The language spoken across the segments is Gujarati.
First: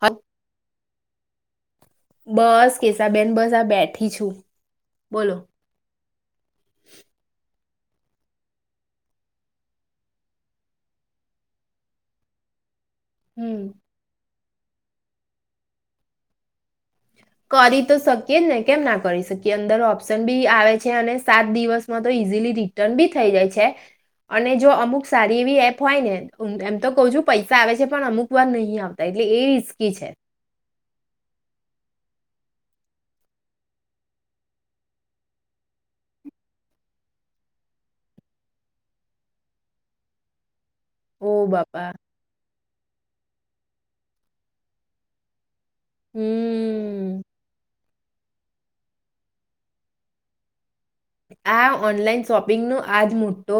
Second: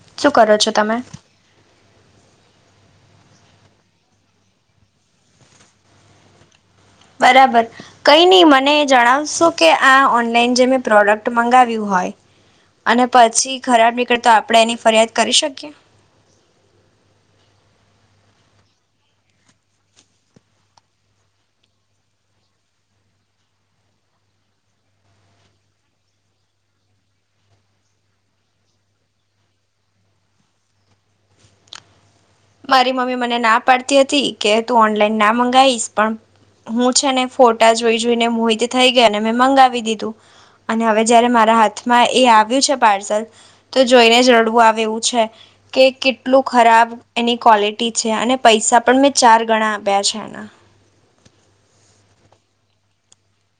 હ શું કરો છો તમે? બસ કેશાબેન બસ આ બેઠી છું બોલો. કઈ નહી મને જણાવશો કે આ ઓનલાઈન જે મેં પ્રોડક્ટ મંગાવ્યું હોય અને પછી હમ ખરાબ નીકળે. તો આપણે એની ફરિયાદ કરી શકીએ. કરી તો શકીએ જ ને કેમ ના કરી શકીએ અંદર ઓપ્શન બી આવે છે અને સાત દિવસમાં તો ઈઝીલી રિટર્ન બી થઈ જાય છે અને જો અમુક સારી એવી એપ હોય ને એમ તો કવ છું પૈસા આવે છે પણ અમુક વાર નહી આવતા એટલે એ રિસ્કી છે. મારી મમ્મી મને ના પાડતી હતી કે તું ઓનલાઈન ના મંગાવીશ પણ હું છે ને ફોટા જોઈ જોઈને મોહિત થઈ ગયા અને મેં મંગાવી દીધું. અને હવે જયારે ઓ મારા બાપા હાથમાં એ આવ્યું છે પાર્સલ તો જોઈને જ રડું આવે એવું છે. કે કેટલું ખરાબ હમ ની ક્લિટી છે અને પૈસા પણ મેં ચાર ગણા આપ્યા છે એના. હા, ઓનલાઈન શોપિંગનો આજ મોટો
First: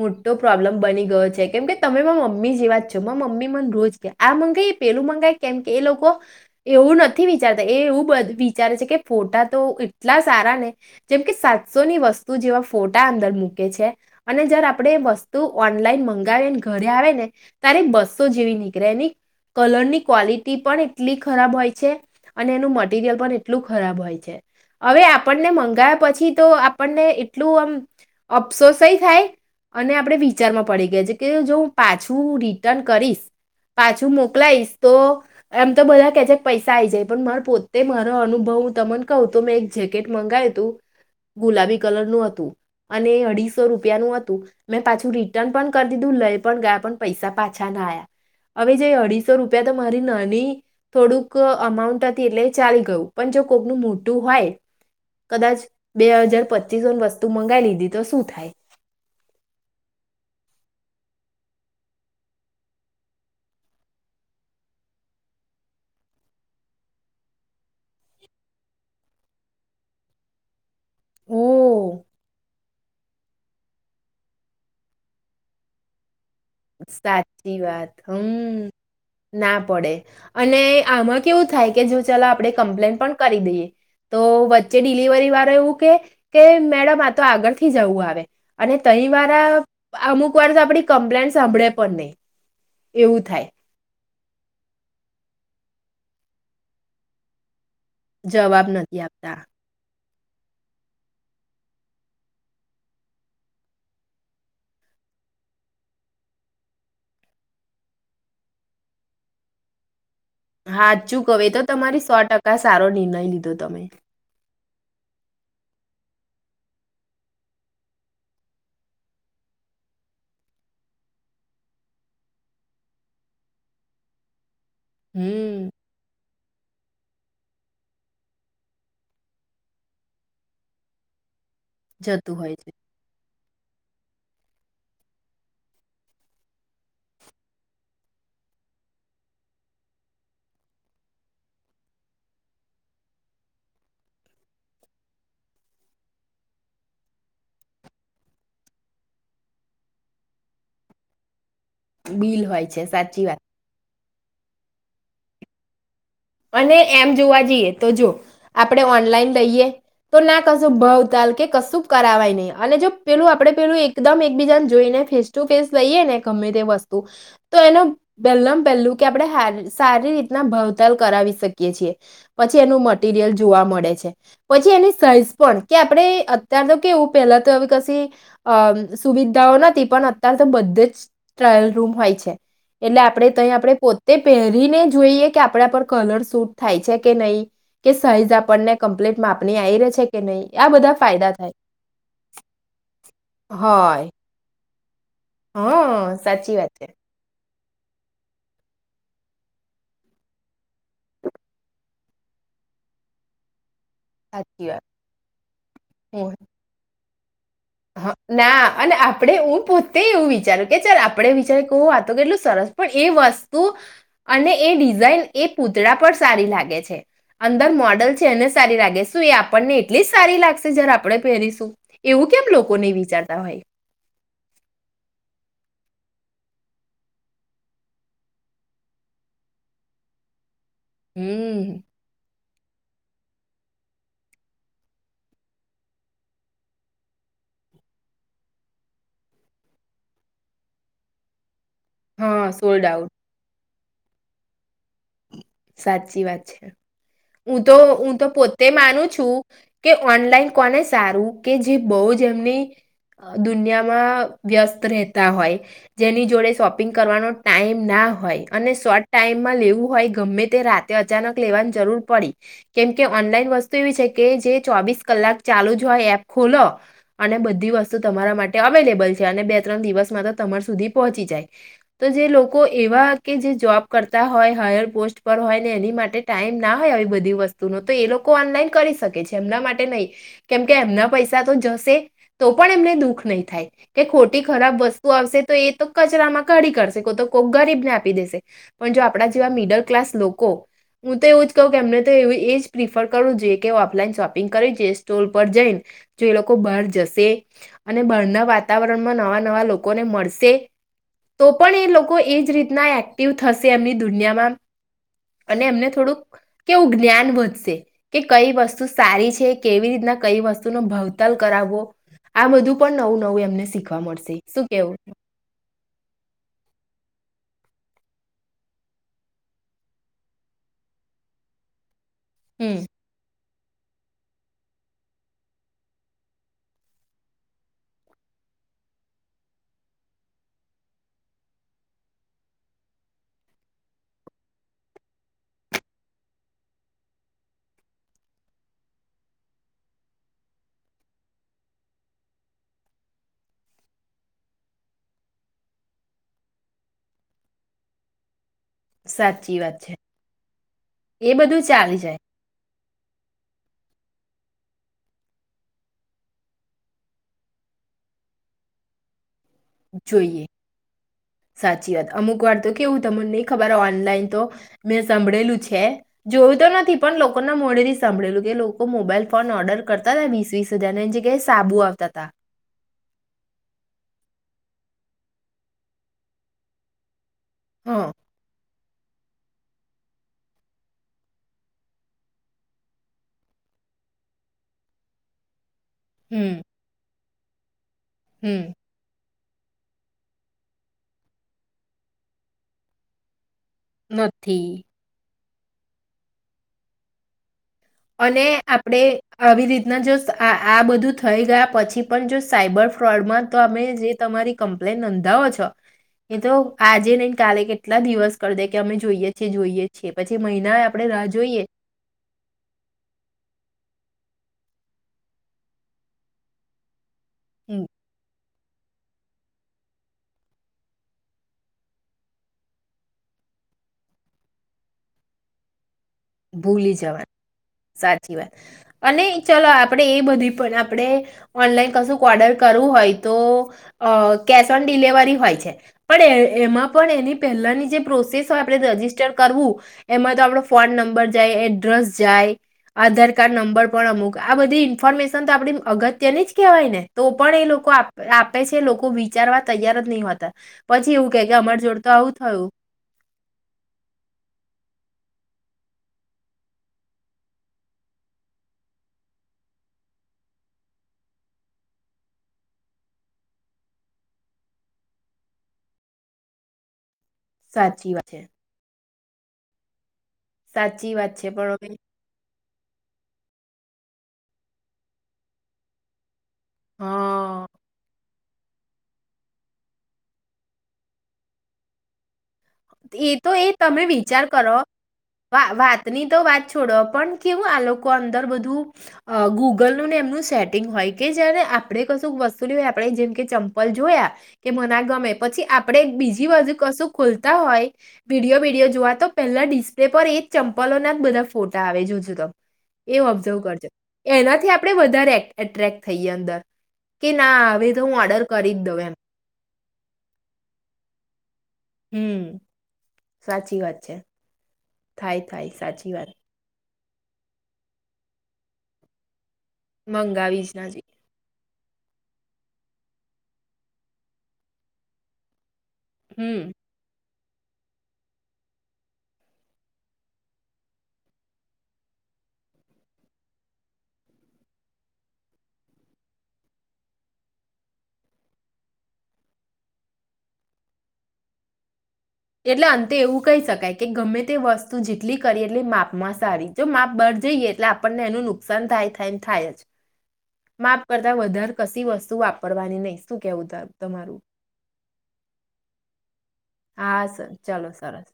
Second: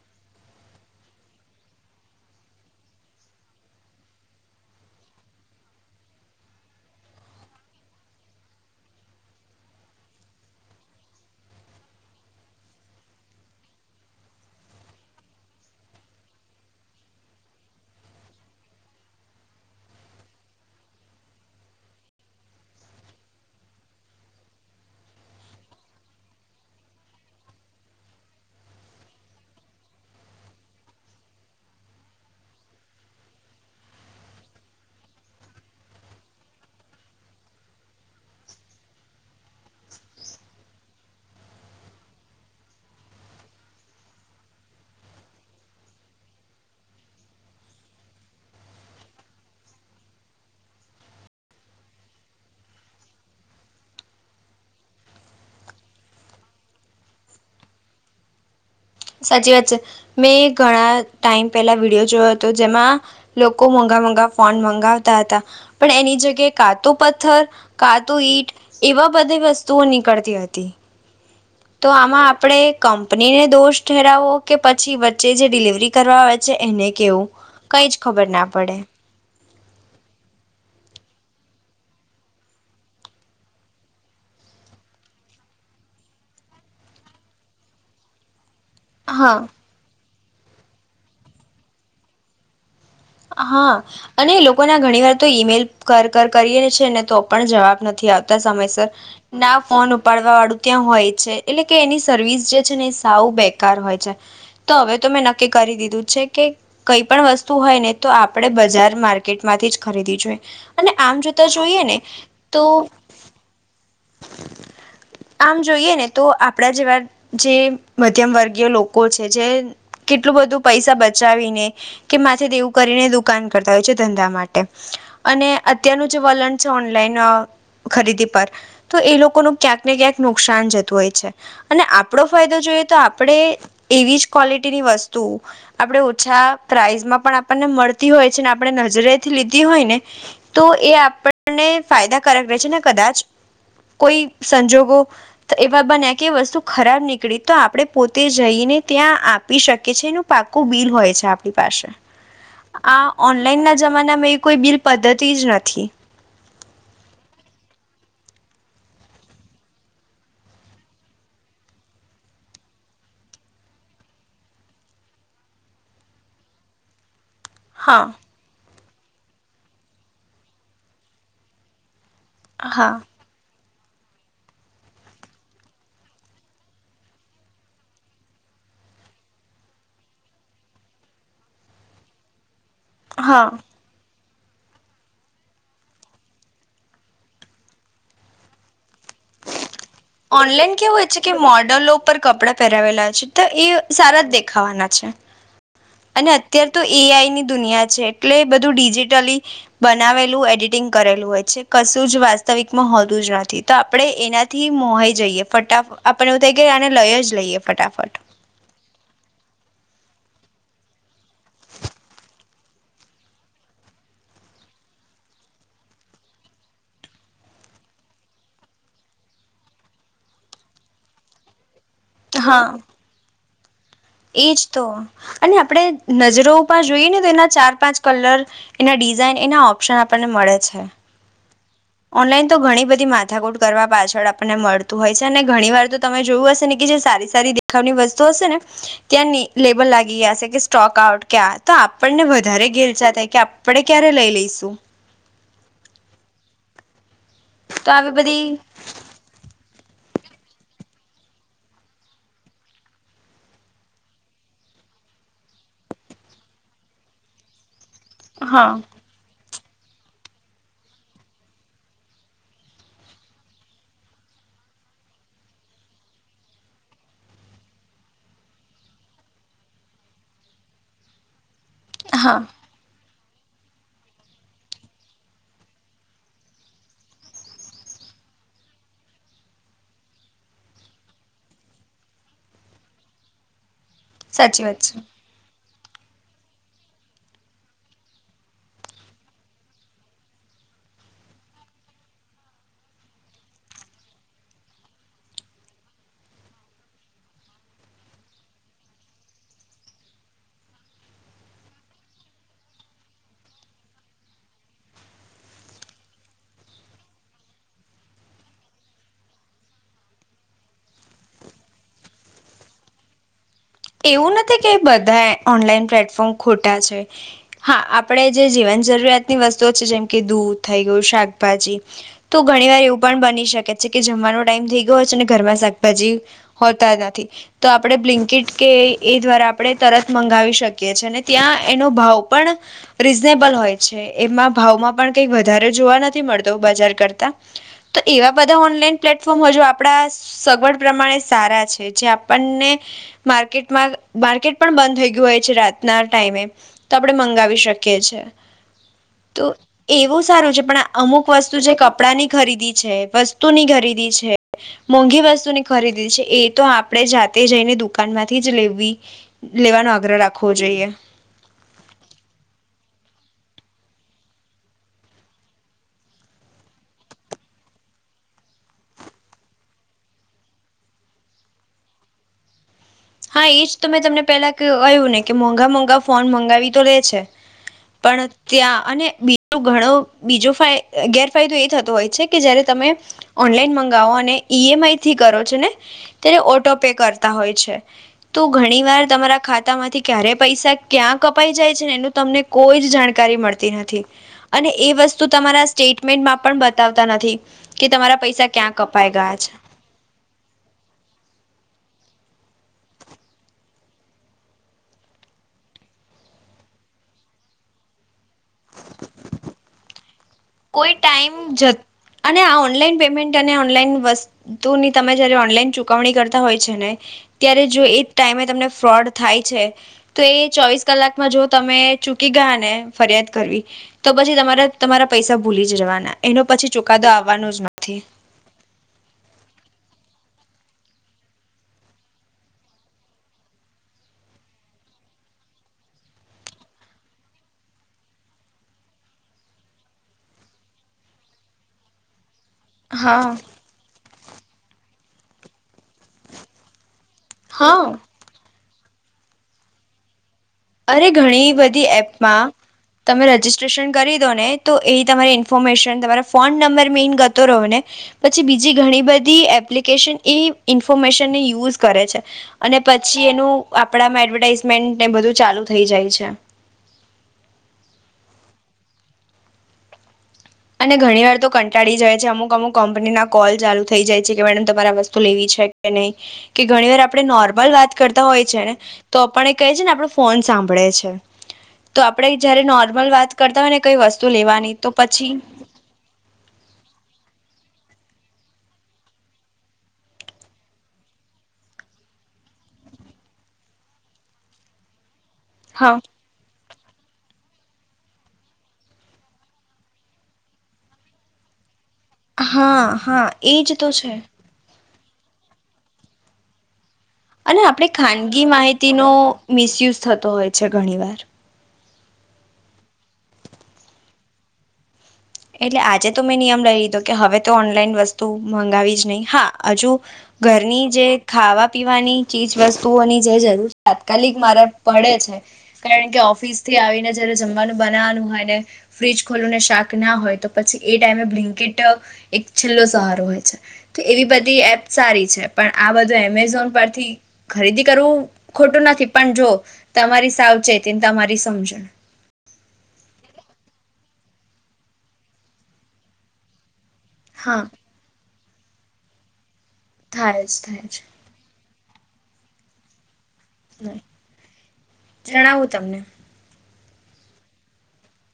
મોટો પ્રોબ્લમ બની ગયો છે, કેમકે તમે મમ્મી જેવા જ છો, મમ્મી મને રોજ કે આ મંગાઈ એ પેલું મંગાય કેમ કે એ લોકો એવું નથી વિચારતા એ એવું વિચારે છે કે ફોટા તો એટલા સારા ને જેમકે સાચ બસોની વસ્તુ જેવા ફોટા અંદર મૂકે છે અને જયારે આપણે વસ્તુ ઓનલાઈન મંગાવી અને ઘરે આવે ને ત્યારે બસો જેવી નીકળે એની કલરની ક્વોલિટી પણ એટલી ખરાબ હોય છે અને એનું મટરિયલ પણ એટલું ખરાબ હોય છે. હવે આપણને મંગાવ્યા પછી તો આપણને એટલું આમ અફસોસ થાય અને આપણે વિચારમાં પડી ગયા છે, કે જો હું પાછું રિટર્ન કરીશ પાછું મોકલાઈશ તો એમ તો બધા કે છે પૈસા આ આવી જાય, પણ મા પોતે મારો અનુભવ હું તમને કહું તો મેં એક જેકેટ મંગાવ્યું તું ગુલાબી કલર નું હતું અને અઢીસો રૂપિયાનું હતું, મેં પાછું રિટર્ન પણ કરી દીધું લઈ પણ ગયા પણ પૈસા પાછા ના આયા. હવે જે અઢીસો રૂપિયા તો મારી નાની થોડુંક અમાઉન્ટ હતી એટલે ચાલી ગયું પણ જો કોકનું મોટું હોય કદાચ બે હાજાર પચીસોની વસ્તુ મંગાવી લીધી, તો શું થાય. સાચી વાત છે મેં ઘણા ટાઈમ પેલા વિડીયો જોયો હતો, જેમાં લોકો મોઘા મોઘા ફોન મંગાવતા હતા પણ એની જગ્યાએ કા તો પથ્થર કા તો ઈટ એવા બધી વસ્તુઓ નીકળતી હતી. ઓ તો આમાં આપણે કંપનીને દોષ ઠેરાવો કે પછી વચ્ચે જે ડિલિવરી કરવા આવે એને કેવું, સાચી વાત કઈજ ખબર ના હમ પડે ના પડે અને આમાં કેવું થાય કે જો ચાલો આપડે કમ્પ્લેન પણ કરી દઈએ, તો વચ્ચે ડિલિવરી વાળા એવું કે કે મેડમ આ તો આગળ થી જવું આવે અને તઈ હા વારા અમુક [unintelligible] આપડી કમ્પ્લેન્ટ્સ સાંભળે પણ નઈ હા. અને એ લોકોના ઘણી વાર તો ઈમેલ કર કર કરીએ છે ને તો પણ જવાબ નથી આવતા જવાબ સમયસર નથી આપતા ના ફોન ઉપ પાડવા વાળું ત્યાં હોય છે, એટલે કે એની સર્વિસ જે છે ને એ સાવ બેકાર હોય છે, તો અવે ત મેં નક્કી કરી દીધું છે કે કઈ પણ વસ્તુ હોય ને તો આપડે બજાર માર્કેટમાંથી જ ખરીદી હાચું કવ એતો તમારી સો ટકા તો સારો નિર્ણય લીધો તમે. આમ જોઈએ ને તો આપડા જેવા જે મધ્યમ વર્ગીય લોકો છે જે કેટલું બધું પૈસા બચાવીને કે માથે દેવું કરીને દુકાન કરતા હોય છે, ધંધા મા ટે અને હમ અત્યારનું જે વલણ ચ ઓનલાઈન ખરીદી પર તો એ લોકો નુ ક્યાંક ને ક્યાંક નુકસાન જતું હોય છે. અને આપડો જતું હોય ફાયદો છે જોઈએ તો આપડે એવીજ ક્વોલિટીની વસ્તુ આપડે ઓછા પ્રાઇઝમાં પણ આપ પણને મળતી હોય છે ને આપડે નજરેથી લીધી હોય ને, તો એ આપણને ફાયદાકારક રહે છે ને કદાચ કોઈ સંજોગો એવા બન્યા કે વસ્તુ ખરાબ નીકળી, તો આપડે પોતે જઈને ત્યાં આપી શકીએ છીએ એનું પાકું બિલ હોય છે આપડી પાસે. બિલ હોય છે સાચી વાત માનામાં એ કોઈ બિલ પદ્ધતિજ નથી. અને એમ જોવા જઈએ તો જો આપડે ઓનલાઈન લઈએ તો ના કશું ભવ તાલ કે કશું કરાવાય નહી અને જો પેલું આપડે પેલું એકદમ એકબીજાને જોઈને ફેસ ટુ ફેસ લઈએ ને ગમે તે વસ્તુ તો એનો હા પેલમ પેલ્લું કે આપડે હેલ સારી રીતના ભાવતાલ કરાવી શકીએ છીએ. પછી એનું હા મટીરિયલ જોવા મ ડે છે, પછી એ ને સાઈઝ પણ કે આપડે અત્યાર તો કેવું પેલા તો હવે કશી અમ સુવિધાઓ નથી પણ અત્યાર તો બધે જ ટ્રાયલ રૂમ હોય છે. એટલે આપડે હા તઈ આપડે પો તે પહેરીને જોઈએ કે આપડા પર કલર સૂટ થાય છે કે નઈ કે સાઈઝ આપણને કમ્પ્લેટ માપની આઈ રે છે કે નહીં આ ઓનલાઈન બધા કેવું હોય છે ફાયદા કે થાય મોડલો ઉપર કપડાં પેહરાવેલા છે, તો એ હોય સારા જ દેખાવાના. છે હા અને સાચી અત્યાર વાત તો છે એ આઈ ની દુનિયા છે, એટલે એ બધું ડિજિટલી બનાવેલું એડિટિંગ કરેલું હોય છે. કશું જ વાસ્તવિકમાં હોતું જ નથી. તો આપડે એનાથી સાચી થી વાત મોહાઈ જઈએ ફટા ફ આપણુ થઈ ગય આને લઈ જ લઈએ હ, ફટાફટ ના અને આપડે હું પોત તે એવું વિચાર્યું કે ચલ આપડે વિચારી કો વાતો કેટલું સરસ પણ એ વસ્તુ અને એ ડિઝાઈન એ પૂતળા પર સારી લાગે છે, અંદર મોડલ છે, એને સારી લાગે. શું એ આપણને એટલી જ સારી લાગશે? જ્યારે આપડે પેહરીશું. કેમ હા લોકો નહીં વિચારતા હોય. એજ તો અને આપડે નજરો ઉપ જોઈએ ને તો એના ચાર પાંચ કલર એના ડિઝાઈન એના ઓપ્શન આપણને મળે છે. હમ. ઓનલાઈન તો ઘણી બધી માથાકૂટ કરવા પાછળ આપણને મળતું હોય છે. અને ઘણી વાર તો તમે જોયું હશે ને કે જે સારી સારી દેખાવની વસ્તુ હશે ને ત્યાં ને લેબલ લાગી ગ્યા હશે કે સ્ટોક આઉટ કે આ તો આપણને હા વધારે સોલ્ડ આઉટ ઘેલચા થાય કે આપ પડે ક્યારે લઈ લઈશું. સાચી વાત છે. હું તો આવી હું તો બધી પોત્તે માનું છું કે ઓનલાઈન કોને સારું કે જે બહુ જ એમની અ ડુનિયામાં વ્યસ્ત રહેતા હોય. જેની જોડે શોપિંગ કરવાનો ટાઈમ ના હોય, હા અને શોર્ટ ટાઈમ માં લેવું હોય ગમે તે રાતે અચાનક લેવાન જરૂર પડી. કેમ કે ઓનલાઈન વસ્તુ એવી છે કે જે ચોવીસ કલાક ચાલુ જ હોય એપ ખોલો અને બધી વસ્તુ તમારા માટે અવેલેબલ છે, અને બે ત્રણ દિવસમાં તો તમાર સુધી પહોંચી જાય. તો જે હા લોકો એવા કે જે જોબ કરતા હોય હાયર પોસ્ટ પર્વ હોય એની માટે ટાઈમ ના હોય આવી બધી વસ્તુ, નો તો એ લોકો ઓનલાઈન કરી શકે છે, એમના માટે નહી. કેમ કે એમના પૈસા તો જશે તો પણ એમને દુઃખ નહી થાય. કે ખોટી સાચી ખરાબ વાત છે વસ્તુ આવશે તો એ તો કચરામાં કાઢી કાઢશે, કો તો કોક ગરીબને આપી દેશે, પણ જો આપણા જેવા મિડલ ક્લાસ લોકો હું તો એવું જ કહું કે એમને તો એવું એજ પ્રિફર કરવું જોઈએ, કે ઓફલાઈન શોપિંગ કરવી છે, સ્ટોલ પર જઈન. જો એ લોકો બહાર જશે અને બહારના વાતાવરણમાં નવા નવા લોકોને મળશે. તો પણ એ લોકો એજ રીતના એક્ટિવ થશે એમની દુનિયામાં. અને એમને થોડુંક કેવું જ્ઞાન વધશે કે કઈ વસ્તુ સારી છે કેવી રીતના કઈ વસ્તુનો ભાવતાલ કરાવવો. આ બધું પણ નવું નવું એમને શીખવા એવું મળશે નથી શું કે કેવું બધાય ઓનલાઈન પ્લેટફોર્મ ખોટા છે. હા, આપડે જે જીવન જરૂરિયાતની વસ્તુઓ છે, જેમ કે દૂધ થઈ ગયું શાકભાજી તો ઘણી હમ વાર એવું પણ બની શક કે છે કે જમવાનો ટાઈમ થઈ ગયો છે ને ઘરમાં શાકભાજી હોતા નથી. તો આપડે બ્લિન્કીટ કે એય એ દ્વારા આપડે તરત મંગાવી શકીએ છે, અને ત્યાં એનો ભાવ પણ રીઝનેબલ હોય છે. એમાં ભાવમાં પણ કંઈક વધારે જોવા નથી મળતો બજાર કરતા. તો એવા બધા ઓનલાઈન પ્લેટફોર્મ હો જો આપડા સગવડ પ્રમાણે સારા છે, જે આપણને માર્કેટમાં માર્કેટ પણ બંધ થઈ ગ્યું હોય છે રાતના ટાઈમે તો આપણે મંગાવી શકીએ છે. તો સાચી વાત છે એવું સારું છે, પણ આ અમુક એ વસ્તુ બધું જે ચાલી કપડાની જાય ખરીદી છે, વસ્તુની ખરીદી છે મોંઘી વસ્તુની ખરીદી છે, એ તો આપડે જાતે જઈને દુક કાનમાંથી જ લેવી આગ્રહ જોઈએ રાખવો સાચી વાત અમુક વાર તો કેવું તમને ખબર ઓનલાઈન તો મેં સંભળેલું છે જોયું તો નથી પણ લોકોના મોડેથી સંભળેલું કે લોકો મોબાઈલ ફોન ઓર્ડર કરતા હતા વીસ વીસ હજાર એ જગ્યાએ સાબુ આવતા તા. હા એજ તો મેં તમને પેલા ક-કહ્યું ને કે મોંઘા મોંઘા ફોન મંગાવી તો લે છે હં પણ ત્યાં અને બીટૂ ઘણો બીજો ગેરફાયદો એ થતો હોય છે કે જયારે તમે ઓનલાઈન મંગાવો અને ઈ એમ આઈ થી કરો છો ને તેને હમ ઓટો પે કર તા હોય છે. તો હમ ઘણી વાર તમારા ખાતા માંથી ક્યારે પૈસા ક્યાં કપાઈ જાય છે ને એનું તમને કોઈ જ જાણકારી મળ તેનાથી, અને નથી એ વસ્તુ તમારા સ્ટેટમેન્ટમાં પણ બતાવતા નથી કે તમારા અને પૈસા ક્યાં આપડે કપાઈ ગયા છે આવી રીતના જો આ-આ બધું થઈ ગયા પછી પન જો સાયબર ફ્રોડમાં તો અમે જે તમારી કમ્પ્લેન નોંધાવો છો, એ તો આજે નહી કાલે કેટલા દિવસ કરી દે કે અમે જોઈએ છીએ જોઈએ છીએ. પછી મહિના કોઈ આપણે રાહ ટાઈમ જોઈએ જત અને આ ઓન લાઈન પેમેન્ટ અને ઓનલાઈન વસ્તુની તમે જયારે ઓનલાઈન ચુકવણી કરતા હોય છે ને ત્યારે જો હમ, એ ટાઈમે તમને ફ્રોડ થાય છે. તો એ ચોવીસ કલાકમાં જો તમે ચૂકી ગયા ને ફરિયાદ કરવી, તો પછી તમારા તમારા પૈસા ભૂલીજ રવાના. ભૂલી જવાન સાચી વાત, અને ચલો આપણેે એ બધી પણ આપણે, ઓનલાઈન કશું ઓર્ડર કરવું હોય તો, અહ કેશ ઓન ડિલિવરી હોય છે. પણ એ-એમાં પણ એની પહેલાની જે પ્રોસેસ હોય આપણે રજસ્ટર કરવું, એમાં તો આપળો ફોન નં બર જાય, એડ્રેસ જાય હા આધાર કાર્ડ નંબર પણ અમુક આ બધી ઇન્ફોર્મેશન તો આપડી અગત્યની જ કહેવાય ને તો પણ એ હા લોકો આપ આપ આપે છે લોકો વિચારવા તૈયાર જ નહીં હોતા. અરે પછી એવું કહે ઘણી કે બધી અમારી જોડે તો આવું એપમાં, થયું તમે રજીિસ્ટ્રેશન કરી દો ને તો એ તમારી ઇન્ફોર્મેશન તમારા ફોન નંબર મે ઇન ગતો રહો ને, પછી બીજી ઘણી બધી એપ્લિકેશન એ ઇન્ફોર્મેશનને યુઝ કરે છે, અને પછી એનું આપણામાં, એડવર્ટાઈઝમેન્ટને બધું ચાલુ થઈ જાય છે. સાચી વા છે. અને સાચી ઘણી વાર વાત તો છે પણ હવે કંટાળી જાય છે અમુકમુક કંપનીના કોલ ચાલુ થ થઈ જાય છે કે મેડમ તમારે આ વસ્તુ લેવી છે કે નહી. કે ઘણી વાર આપડણે હા નોર્મલ વાત કરતા હોય છે ને, તો આપ એ ક છે ને આપ ફોન સાંભળે છે. તો આપણે જ્યારે નોર્મલ એ વાત તો કરતા હોય ને કંઈ વસ્તુ લેવાની તો પછી વા-વાતની તો વાત છોડો પણ કેવું આ લોકો અંદર બધું, અહ ગૂગલનુંને એમનું સેટિંગ હોય કે જયારે આપડણે કશું વસ્તુલી હોય આપણે જેમ કે ચંપલ જોયા, કે મને આ ગમે પછી હા આપડે એક બીજી બાજુ કસુ ખુલ ખુલતા હોય, વિડીયો વિડીયો જોવા તો પહેલા ડિસ્પ્લે પર એ જ ચંપલો ના બધા ફોટા આવે જોત જોતા હા એ હા ઓબ્ઝર્વ એજ કરજે, તો છે એનાથી આપ આપડે વધારે એટ્રેક્ટ થઈએ અંદર કે અને ના આપણે હવે તો હું ઓર્ડર ખાનગી કરી જ દઉં માહિતીનો એમ મિસયુઝ થતો હોય છે ઘણી વાર. હમમ સાચી વાત છે. થાય થાય એટલે આજે સાચી તો વાત મેં નિયમ લઈ લીધો. કે હવે તો ઓનલાઈન વસ્તુ મંગાવી જ નહી હા હજુ મંગાવી જ ના ઘરની જે જોઈએ ખાવા પીવાની ચીજ વસ્તુઓની જે જરૂર તાત્કાલિક મારે પડે છે કારણ કે હમ ઓફિસ થી આવીને જમવાનું બનાવાનું હોય ને ફ્રીજ ખોલું ને શાક ના હોય તો પછી એ ટાઈમે બ્લીન્કીટ એક છેલ્લો સહારો હોય છે તો એવી બધી એપ સારી છે પણ આ બધું એમેઝોન પરથી ખરીદી કરવું ખોટું નથી પણ જો તમારી સાવચેત તએ તમારી સમજણ. એટલે અંતે એવું કહી શકાય કે ગમે તે વસ્તુ જેટલી કરી એટલે માપમાં સારી. જો માપ બહાર હા જઈએ એટલે આપણને એનું નુ સંંધ થાય થાય ને થઠાયજ. થાય જ થાય જ કશી વસ્તુ વાપરવાની નહી. હમમ જણાવું તમને. હા સર ચાલો સરસ.